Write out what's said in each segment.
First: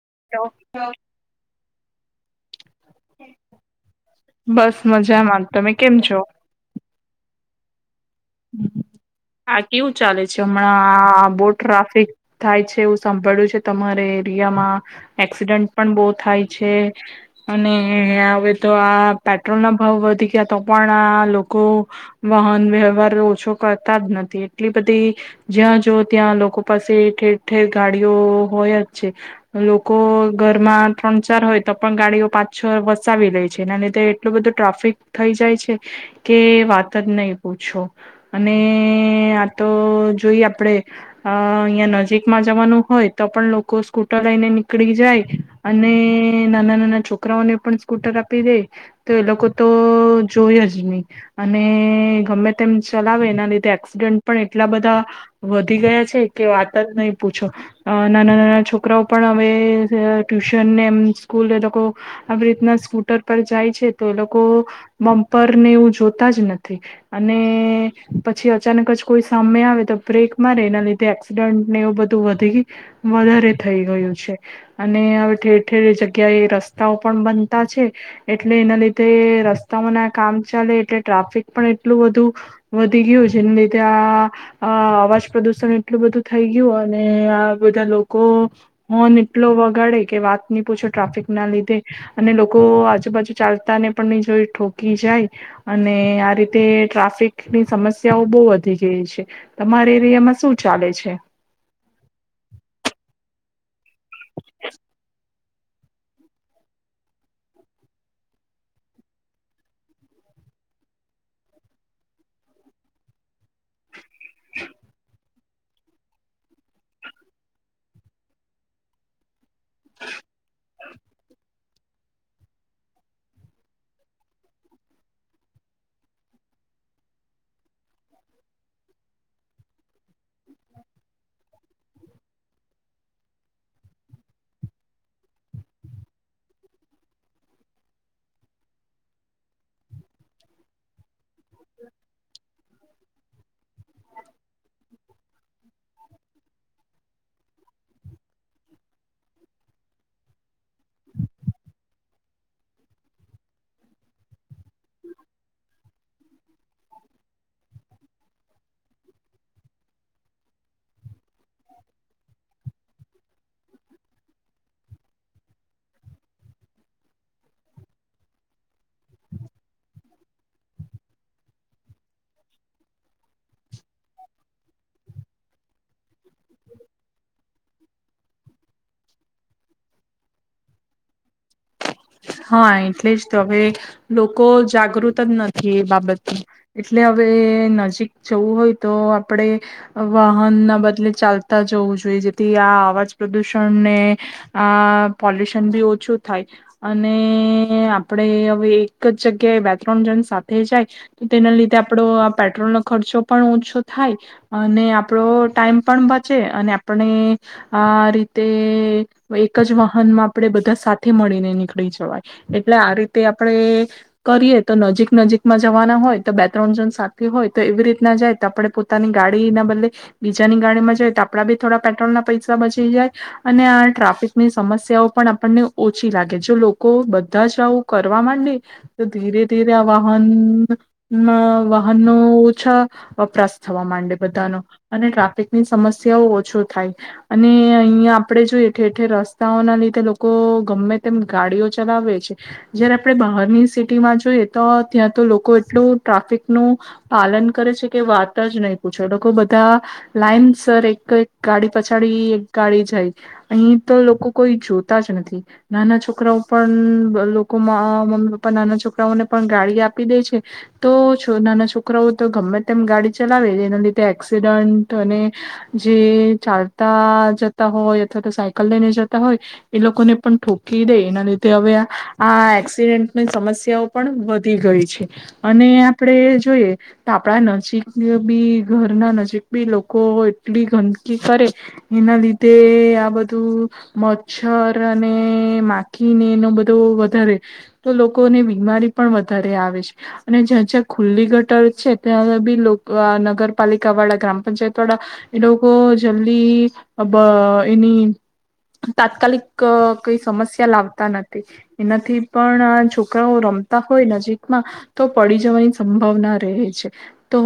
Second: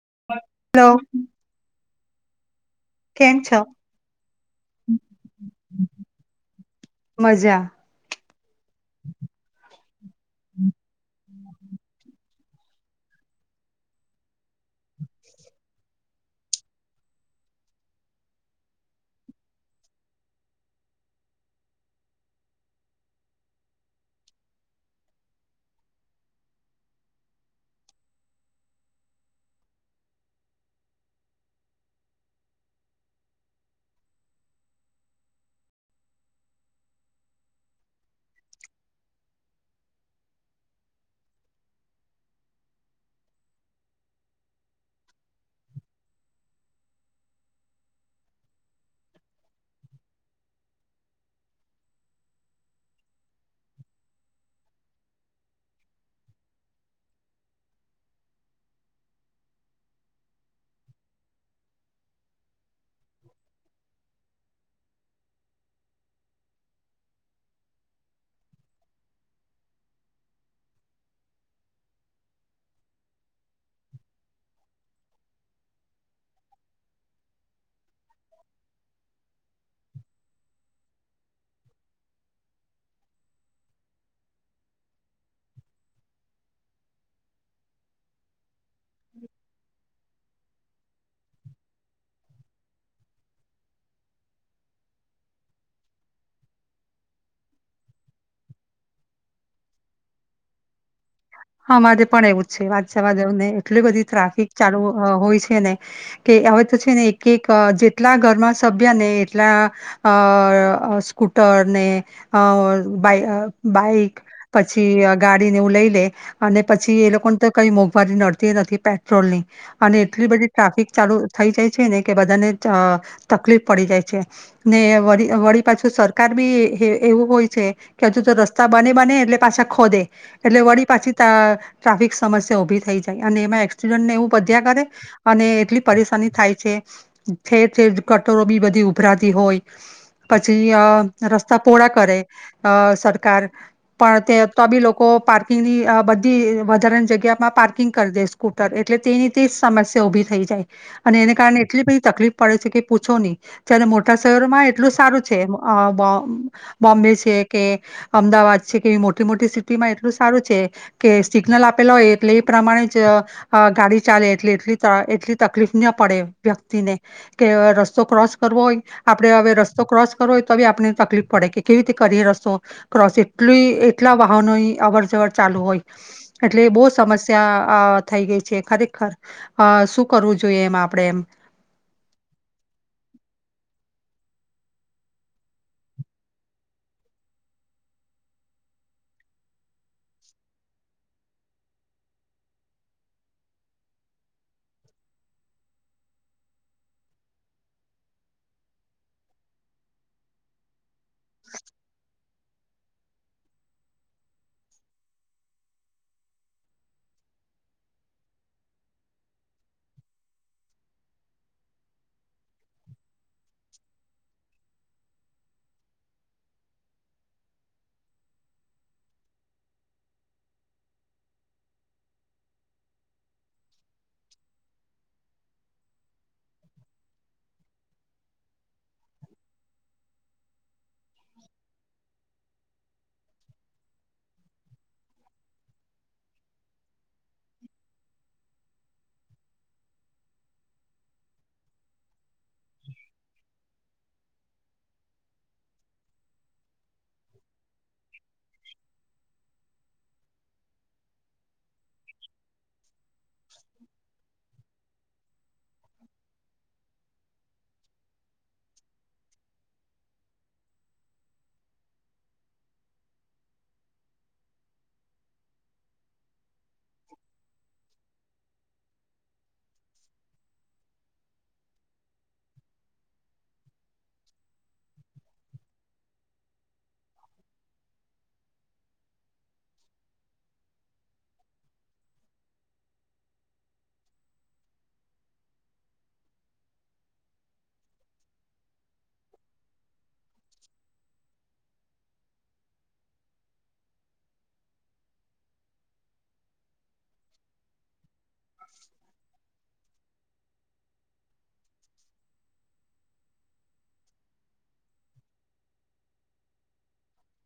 [unintelligible] કેમ છો બસ મજામાં. તમે કેમ છો? મજા આ કેવું ચાલે છે હમણાં? આ બો ટ્રાફિક. થાય છે એવું સાંભળ્યું છે તમારે એરિયામાં એક્સિડન્ટ પણ બહુ થાય છે. અને હવે તો આ પેટ્રોલના ભાવ વધી ગયા તો પણ આ લોકો વાહન વ્યવહાર ઓછો કરતા જ નથી એટલી બધી જ્યાં જોવો ત્યાં લોકો પાસે ઠેર ઠેર ગાડીઓ હોય જ છે. લોકો ઘરમાં ત્રણ ચાર હોય તો પણ ગાડીઓ પાછ છ વસાવી લે છે. ત્યા એટલું બધું ટ્રાફિક થઈ જાય છે. કે વાત જ નહીં પૂછો. અને આ તો જોઈ આપડે અ અહીં નજીકમાં જવાનું હોય તો પણ લોકો સ્કૂટર લઈને નીકળી જાય અને નાના નાના છોકરાઓને પણ સ્કૂટર આપી દે તો એ લોકો તો જોય જ નહી અને ગમે તેમ ચલાવે એના લીધે એક્સિડન્ટ પણ એટલા બધા વધી ગયા છે કે વાત જ નહી પૂછો નાના નાના છોકરાઓ પણ હવે ટ્યુશન ને એમ સ્કૂલ એ લોકો આવી રીતના સ્કૂટર પર જાય છે. તો એ લોકો બમ્પર ને એવું જોતા જ નથી. અને પછી અચાનક જ કોઈ સામે આવે તો બ્રેક મારે એના લીધે એક્સિડન્ટને એવું બધું વધી વધારે થઈ ગયું છે અને હવે ઠેર ઠેર જગ્યાએ રસ્તાઓ પણ બનતા છે એટલે એના લીધે રસ્તાઓના કામ ચાલે એટલે ટ્રાફિક પણ એ એટલું બધું વધી ગ્યું જેને લીધે આ અવાજ પ્રદુષણ એટલું બધું થઈ ગીયુ અને આ બધા લોકો હોન એટલો વગાડે કે વાત નહી પૂછો ટ્રાફિક ના લીધે અને લોકો આજુબાજુ ચાલતા ને પણ નહી જોઈ ઠોકી જાય અને આ રીત તે ટ્રાફિક ની સમસ્યાઓ બહુ વધી ગઈ છે, તમારે એરિયામાં શું ચાલે છે? હા અમારે પણ એવું છે વાત જવા દો ને. એટલી બધી ટ્રાફિક અ ચાલુ હોય છે. છેને કે હવે તો છે ને એક એક જેટલા ઘરમાં સભ્ય ને એટલા આ અ સ્કૂટર આ ને અ બાઈ બાઈક. પછી અ ગાડી ને એવુ‌ લઈ લે. અને પછી એ લોકોને તો કઈ મોંઘવારી નડતી નથી પેટ્રોલ ની. અને એટલી બધી ટ્રાફિક ચાલુ થઇ જાય. ને કે બધાને અ તકલીફ પડી જાય છે. ને વળી વળી પાછું સરકાર બી એવું હોય છે કે હજુ જો રસ્તા બને બને એટલે પાછા ખોદે એટલે વળી પછી ત ટ્રાફિક સમસ્યા ઉભી થઈ જાય અને એમાં એક્સિડન્ટને એવું બધ્યા કરે અને એટલી પરેશાની થાય છે. ઠેર ઠેર કટરો બી બધી ઉભરાતી હોય પછી અ રસ્તા પોડા કરે સરકાર પણ તે તો બી લોકો પાર્ક બધી વધારાની જગ્યામાં પાર્કિંગ કરી દે સ્કૂટર એટલે તેની તે જ સમસ્યા ઉભી થઈ જાય અને એને કારણે એટલી બધી તકલીફ પડે છે કે પૂછો નહી ત્યારે મોટા સાયરોમાં એ એટલું સારું છે. અ બ. [inaudible] બોમ્બે છે કે અમદાવાદ છે કે એ મોટી મોટી સિટી મેટ્રો સીટીમાં. [unintelligible] હારુ છે કે સિગ્નલ આપેલા હોય એટલે એ પ્રમાણે જ અ ગાડી ચાલે એટલે એટલી એટલી તકલીફ ના પડે વ્યક્તિને કે રસ્તો ક્રોસ કરવો હોય આપણે હવે રસ્તો ક્રોસ કરવો હોય તો બી આપણે તકલીફ પડે કે કેવી રીતે કરીએ રસ્તો ક્રોસ એટલી એટલા વાહનો અવર જ્વર ચાલુ હોય એટલે બો સમસ્યા અ થઈ ગઈ છે ખરેખર. અ શું કરવું જોઈએ એમ આપડે એમ? હા એટલે જ તો હવે લોકો જાગૃત જ નથી એ બાબતમાં એટલે હવે નજીક જવું હોય તો આપણેે વાહન ના બદલે ચાલતા જવું જોઈએ જેથી આ અવાજ પ્રદુષણને આ પોલ્યુશન બી ઓછું થાય. અને આપડે હવે એક જ જગ્યાએ બે ત્રણ જણ સાથે જાય તેના લીધે આપડો આપ પેટ્રોલનો ખર્ચો પણ ઓછો થાય અને આપણો ટાઈમ પણ બચે અને આપણે આ રીતે એકજ વાહનમાં આપણે બધા સાથે મળીને નીક દઈ જવાય એટલે આ રીતે આપણે કરીએ તો નજીક-નજીકમાં જવાના હોય તો બે ત્રણ જણ સાથે હોય તો એવી રીતના જાય તો આપણે પોતાની ગાડીના બદલે બીજાની ગાડીમાં જાય તો આપડા બી થોડા પેટ્રોલ ના પૈસા બચી જાય અને આ ટ્રાફિકની સમસ્યાઓ પણ આપણને ઓછી લાગે છે. જો લોકો બધાજ આવું કરવા માંડે તો ધીરે ધીરે આ વાહનનો વાહનનો ઓછા વપરાશ થવા માંડે બધાનો અને ટ્રાફિકની સમસ્યાઓ ઓછો થાય અને અહીંયા આપણેે જો ઠેર ઠેર રસ્તાઓના લીધે લોકો ગમે તેમ ગાડીઓ ચલાવે છે. જયારે આપડે બહારની સિટીમાં જોઇ જોઈએ તો ત્યાં તો લોકો એટલું ટ્રાફિકનું પાલન કરે છે કે વાતા જ નહી પૂછો. લોકો બધા લાઈસર એક એક ગાડી પછાડી એક ગાડી જાય. અહી તો લોકો કોઈ જોતા જ નથી. નાના છોક છોકરાઓ પણ લોકોમાં-મમ્મી પપ્પા નાના છોકરાઓને પણ ગાડી આપી દેય છે, તો નાના છોકરાઓ તો ગમે તેમ ગાડી ચલાવે. એના લીધે એક્સિડન્ટ અને જે ચાલતા જતા હોય અથવા તો સાયકલ લઈને જતા હોય, એ લોકોને પણ ઠોકી દેય. એના લીધે હવે આ-આ એક્સિડેન્ટની સમસ્યાઓ પણ વધી ગઈ છે. અને આપડે જોઈએ તો આપણા નજીક બી ઘરના નજીક બી લોકો એટલી ગંદકી કરે એના લીધે આ બધું મચ્છર અને મા ખીને એનો બધો વધારે. તો લોકોને બીમારી પણ વધારે આવે છે. અને જ્યાં-જ્યાં ખુલ્લી ગટર છે, ત્યાં બી આ નગરપાલિકા વાળા ગ્રામ પંચાયત વાળા એ લોકો જલ્દી અબ એની તાત્કાલિક ક કોઈ સમ ત્યાં લાવતા નથી. એનાથી પણ આ છોકરાઓ રમતા હોય નજીકમાં તો પડી જવાની સંભાવના રહે છે. તો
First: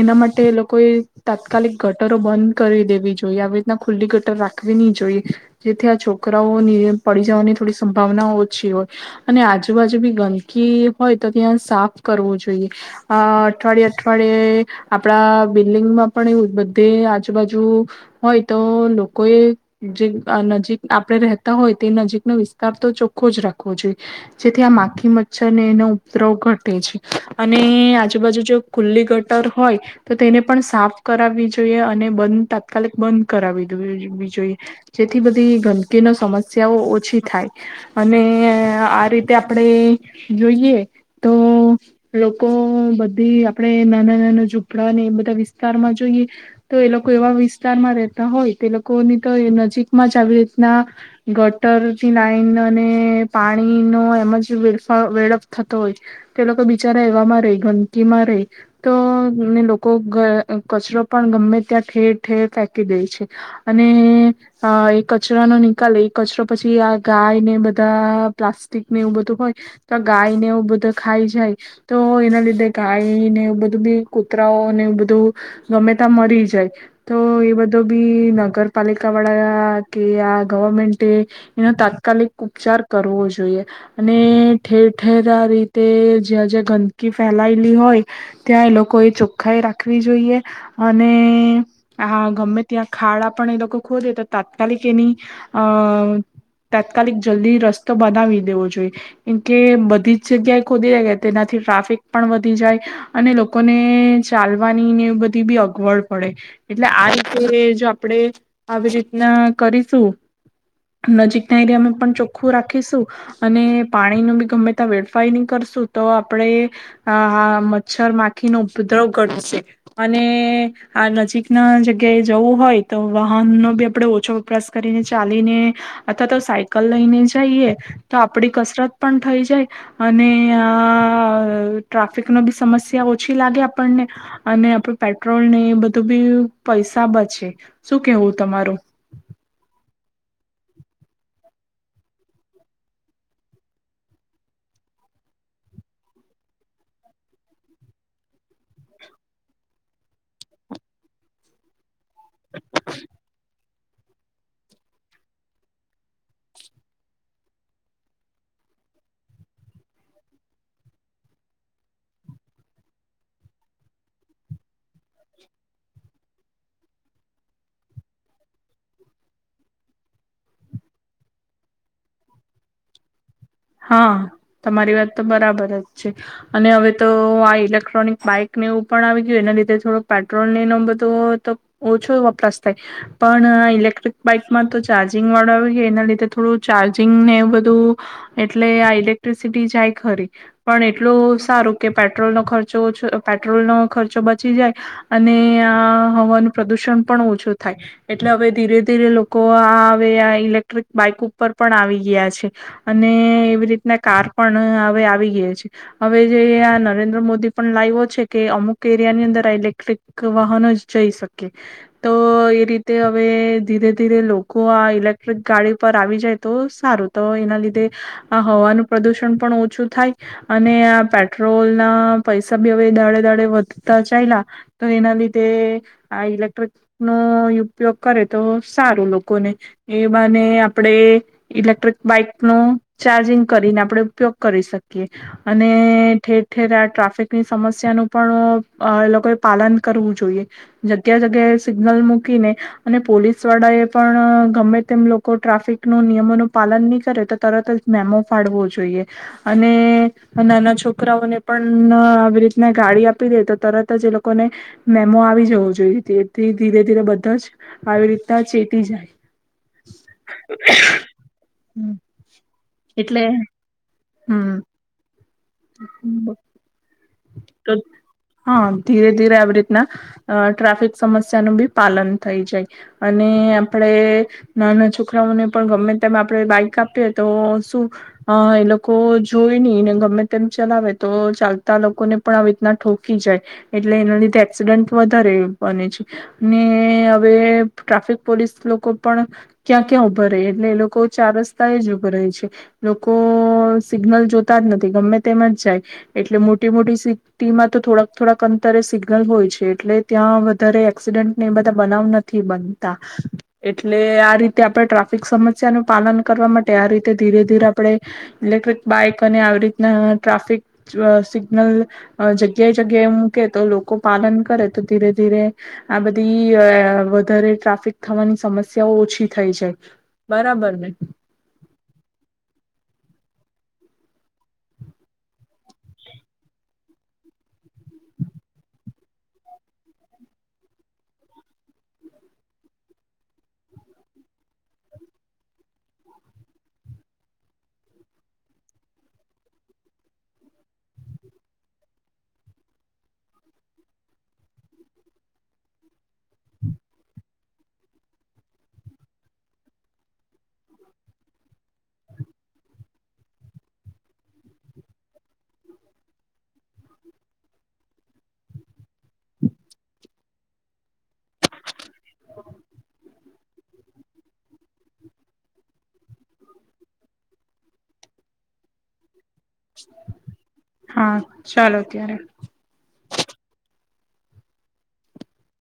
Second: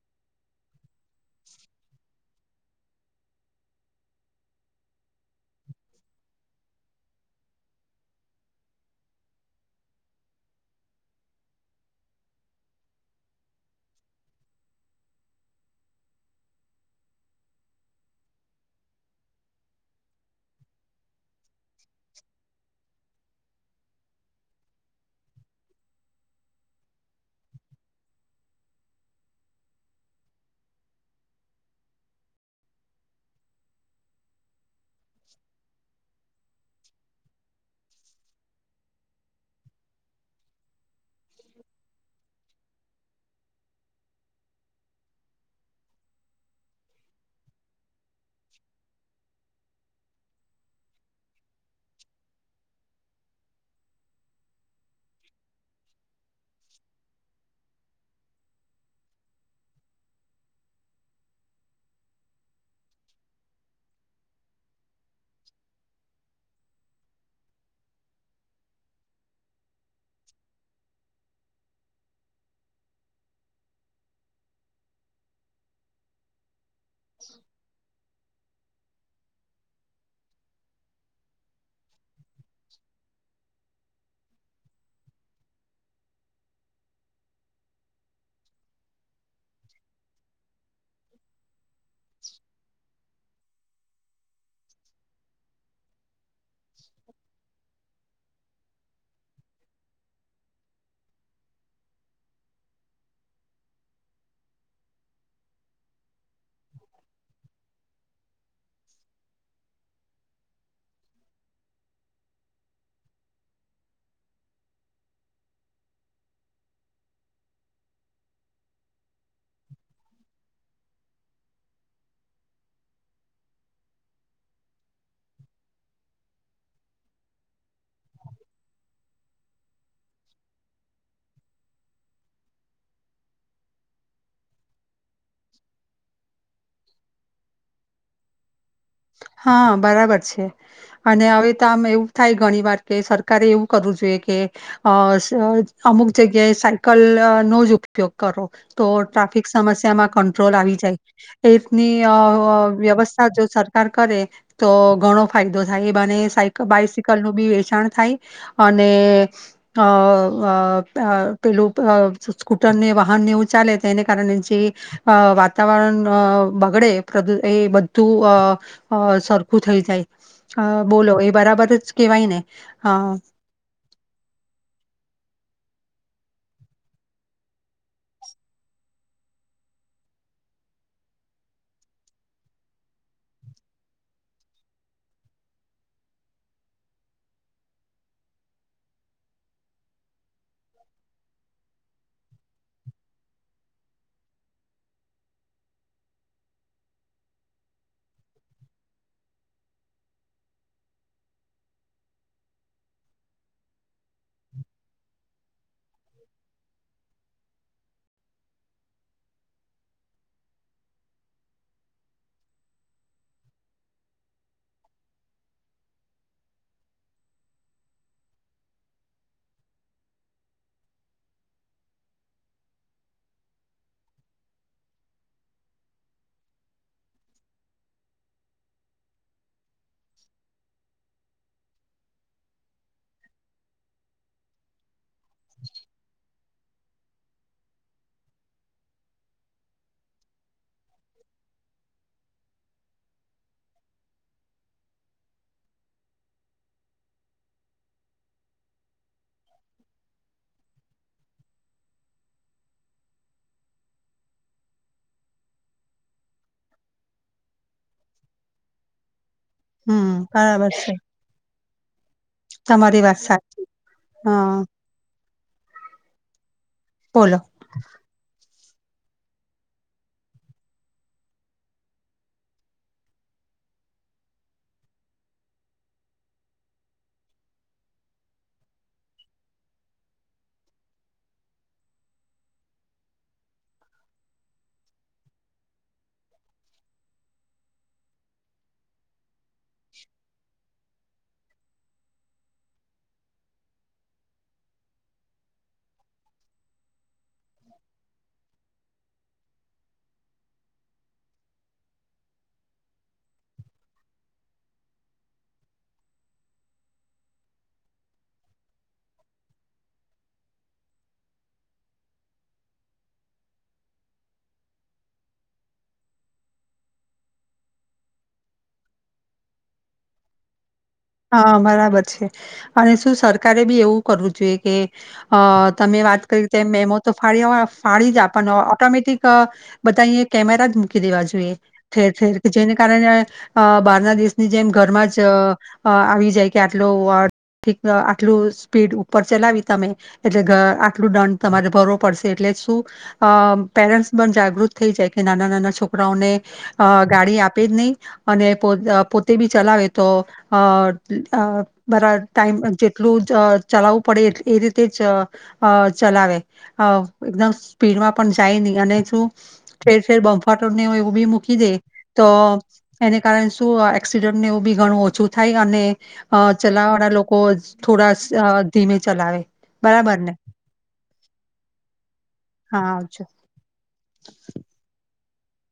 એના માટે એ લોકોએ તાત્કાલિક ગટરો બંધ કરી દેવી જોઈએ, આવી રીતના ખુલ્લી ગટર રાખવી ની જોઈએ. જેથી આ છોકરાઓની પડી જવાની થોડી સંભાવના ઓછી હોય. અને આજુબાજુ બી ગંદકી હોય તો ત્યાં સાફ કરવું જોઈએ. આહ અઠવાડિયે-અઠવાડિયે આપણા બિલ્ડિંગમાં પણ એવું જ, બદ્ધે આજુબાજુ હોય તો લોકોએ જે નજીક આપણે રહેતા હોય તે નજીકનો વિસ્તાર તો ચોખ્ખો જ રાખવો જોઈએ. જેથી આ માખી મચ્છરને એનો ઉપદ્રવ ઘટે છે. અને આજુબાજુ જો ખુલ્લી ગટર હોય તો તેને પણ સાફ કરાવવી જોઈએ અને બંધ તાત્કાલિક બંધ કરાવી દેવી-દેવી જોઈએ. જેથી બધી ગંદકી નો સમસ્ મસ્યાઓ ઓછી થાય. અને આ રીતે આપણે જોઈએ તો લોકો બધી આપણે નાના-નાના ઝૂપડા ને એ બધા વિસ્તારમાં જોઈએ તો એ લોકો એવા વિસ્તારમાં રહેતા હોય, તો લોકોની તો એ નજીકમાં જ આવી રીતના ગટરની લાઈન અને પાણીનો એમ જ વેડફડ વેડપ થતો હોય. તે લોકો બિચારા એવામાં રેય, ગંદકીમાં રેય. તો ને લોકો કચરો પણ ગમ્મે ત્યાં ઠેર-ઠેર ફેંકી દેય છે. અને એ કચરાનો નિકાલ એક કચરો પછી આ ગાયને બધા પ્લાસ્ટિકને એવું બધું હોય, તો આ ગાય ને એવું બધું ખાઈ જાય, તો એના લીધે ગાયને એવું બધું બી કૂતરાઓને એવું બધું, ગમે તાં મરી જાય. તો એ બધો બી ન નગરપાલિકાવાળા કે આ ગવર્મેન્ટ તે એનો તાત્કાલિક ઉપચાર કરવો જોઈએ. અને ઠેર-ઠેર આ રીતે જ્યાં-જ્યાઃ ગંદકી ફેલાયેલી હોય, ત્યાં એ લોકોએ ચોખ્ખાઈ રાખવી જોઈએ અને આ ગમ્મે ત્યાં ખાડા પણ એ લોકો ખોદે, તાત્કાલિક એની અહ તાત્કાલિક જલ્દી રસ તો બનાવી દેવો જોઈએ. કેમકે બધી જ જગ્યાએ ખોદી નાખે, તેનાથી ટ્રાફિક પણ વધી જાય અને લોકોને ચાલવાની ને એવી બધી બી અગવડ પડે. એટલે આ રીતે જો આપણેે આવી રીતના કરીશું નજીકના એરિયામાં પણ ચોખ્ખું રાખીશું અને પાણી નો બી ગમે ત વેડફાય ન કરશું તો આપડે આ-આ મચ્છર માખી નો ઉપદ્રવ ઘટશે, અને આ નજીક ના જગ્યાએ જવું હોય તો વાહનનો બી આપણે ઓછો વપરાશ કરીનેજ ચાલીને અથવા તો સાયકલ લઈને જઈએ તો આપડી કસરત પણ થઈ જાય, અને આઅ ટ્રાફિક નો બી સમસ્યા ઓછી લાગે આપણને અને આપડું પેટ્રોલ ને એ બધું બી પૈસા બચે. શું કેવું તમારું? હા, બરાબર છે અને હવે તો આમ એવું થાય ઘણી વાર કે સરકારે એવું કરવું જોઈએ કે અહ સજ અમુક જગ્યાએ સાયકલ નો જ ઉપયોગ કરો, તો ટ્રાફિક સમસ્યામાં કંટ્રોલ આવી જાય. એ રીતની આહ-આહ વ્યવસ્થા જો સર કાર કરે તો ઘણો ફાયદો થાય. એ બહાને એ સાઇક બાયસકલ નું બી વેચાણ થાય અને અહ-અહ-અહ પેલું અહ સ્કૂટર ને વાહનને એવું ચાલે તેને કારણે જે અહ વાતાવરણ અહ બગડે પ્રદૂ એ બધું અહ અહ સરખું થઈ જાય. અહ બોલો એ બરાબર જ કેહેવાય ને? આહ હા, તમારી વાત તો બરાબર જ છે. અને હવે તો આ ઇલેક્ટ્રોનિક બાઈકને એવું પણ આવી ગયું એના લીધે થોડો પેટ્રોલ ને નો બધો ઓછો વપરાશ થાય, પણ ઇલેક્ટ્રિક બાઈકમાં તો ચાર્જિંગ વાળો આવી ગયો એના લીધે થોડું ચાર્જિંગને બધું એટલે આ ઇલેક્ટ્રિસિટી જાય ખરી, પણ એટલું સારું કે પેટ્રોલનો ખર્ચો ઓછો, પેટ્રોલનો ખર્ચો બચી જાય અને આ હવાનું પ્રદુષણ પણ ઓછું થાય. એટલે હવે ધીરે-ધીરે લોકો હવે આ ઇલેક્ટ્રિક બાઈક ઉપર પણ આવી ગયા છે. અને એવી રીતના કાર પણ હવે આવી ગયા છે. હવે જે આ નરેન્દ્ર મોદી પણ લાઈવો છે કે અમુક એરિયાની અંદર આ ઇલેક્ટ્રિક વાહનો જ જઈ શકીએ. તો એ રીતે હવે ધીરે-ધીરે લોકો આ ઇલેક્ટ્રિક ગાડી પર આવી જાય તો સારું, તો એના લી તે આ હવાનું પ્રદુષણ પણ ઓછું થાય અને આ પેટ્રોલ ના પૈસા ભી હવે દાડે-દાડે વધતા ચાઇલા તો એના લીધે આ ઇલેક્ટ્રિક નો ઉપયોગ કરે તો સારું લોકોને, એ બાને આપણે ઇલેક્ટ્રિક બાઈક નો ચાર્જિંગ કરીને આપણે ઉપયોગ કરી શકીએ અને ઠેર-ઠેર આ ટ્રાફિકની સમસ્યા નું પણ અહ એ લોકોએ પાલન કરવું જોઈએ. જગ્યા-જગ્યાએ સિગ્નલ મૂકીને અને પોલીસ વાળા એ પણ અ ગમે તેમ લોકો ટ્રાફિક નો નિયમોનું પાલન નહી કરે તો તરત જ મેમો ફાળવો જોઈએ, અને નાના છોકરાઓને પણ અ આવી રીતના ગાડી આપી દે તો તરત જ એ લોકોને મેમો આવી જવો જોઈએ. તેથી ધીરે-ધીરે બધાજ આવી રીતના ચેટી જાય. હમ્મ, બરાબર છે. હમ્મ. તમારી વાત સાચી હા. હમ બોલો. તો હા ધીરે ધીરે આવી રીતના ટ્રાફિક સમસ્યાનું બી પાલન થઈ જાય અને આપણે નાના છોકરાઓને પણ ગમે, તેમ આપણે બાઈક આપીએ તો શું એ લોકો જોઈ નહી ગમે તેમ ચલાવે તો ચાલ તા લોકોને પણ આવી રીતના ઠોકી જાય એટલે એના લીધે એક્સિડન્ટ વધારે બને છે અને હવે ટ્રાફિક પોલીસ લોકો પણ ક્યાં-ક્યાં ઉભા રેય એટલે એ લોક લોકો ચાર રસ્તા એ જ ઉભા રહે છે. લોકો સિગ્નલ જોતા જ નથી, ગમે તેમજ જાય, એટલે મો ટી મોટી સી ટી તો થોડાક થોડાક અંતરે સી ગ્નલ હોય છે એટલે ત્યાં વધારે એક્સિડન્ટને એ બધા બનાવ નથી બનતા, એટલે આ રીતે આપણે ટ્રાફિક સમસ્યાનું પાલન કરવા માટે આ રીતે ધીરે ધીરે આપણે ઇલેક્ટ્રિક બાઈક અને આવી રીતના ટ્રાફિક અહ સિ ગ્નલ જગ્યાએ જગ્યાએ મૂકે તો લોકો પાલન કરે તો ધીરે ધીરે આ બધી અહ વધારે ટ્રાફિક થવાની સમસ્યાઓ ઓછી થઈ જાય, બરાબર ને? કારે બી એવું કરવું જોઈએ કે અહ તમે વાત કરી તેમ મેમો તો ફાળ્યો હો ફાળી જ આપવાનો, ઓટોમેટિક બધા અહિંયા કેમેરા જ મૂકી દેવા જોઈએ ઠેર ઠેર, જેને કારણે અહ [unintelligible] ની જેમ ઘરમાં જ અહ અહ આવી જાય કે આટલું વાર ઠીક્ન આટલું સ્પીડ ઉપર ચલાવી તમે એટલે ગ આટલું દંડ તમારે ભરવું પડશે, એટલે શું પેરેન્ટ્સ પણ જાગૃત થઈ જાય કે નાના નાના છોકરાઓને અહ ગાડી આપે જ નહીં અને પો પોતે બી ચલાવે તો અહ બરા ટાઈમ પર જેટલું ચ ચલાવવું પડે એટ એ રીતે જ અહ ચલાવે, અહ એકદમ સ્પીડમાં પણ જાય નહી અને શું ઠેર ઠેર બંફાટનો હોય એવું બી મૂકી દે તો એને કારણે સ તો આ એક્સસીડેન્ટ ને એવું બી ઘણું ઓછું થાય અને અહ ચલાવવા વાળા લોકો થોડા સ અહ ધીમે ચલાવે. બરાબર ને હા ચાલો ત્યારે હા.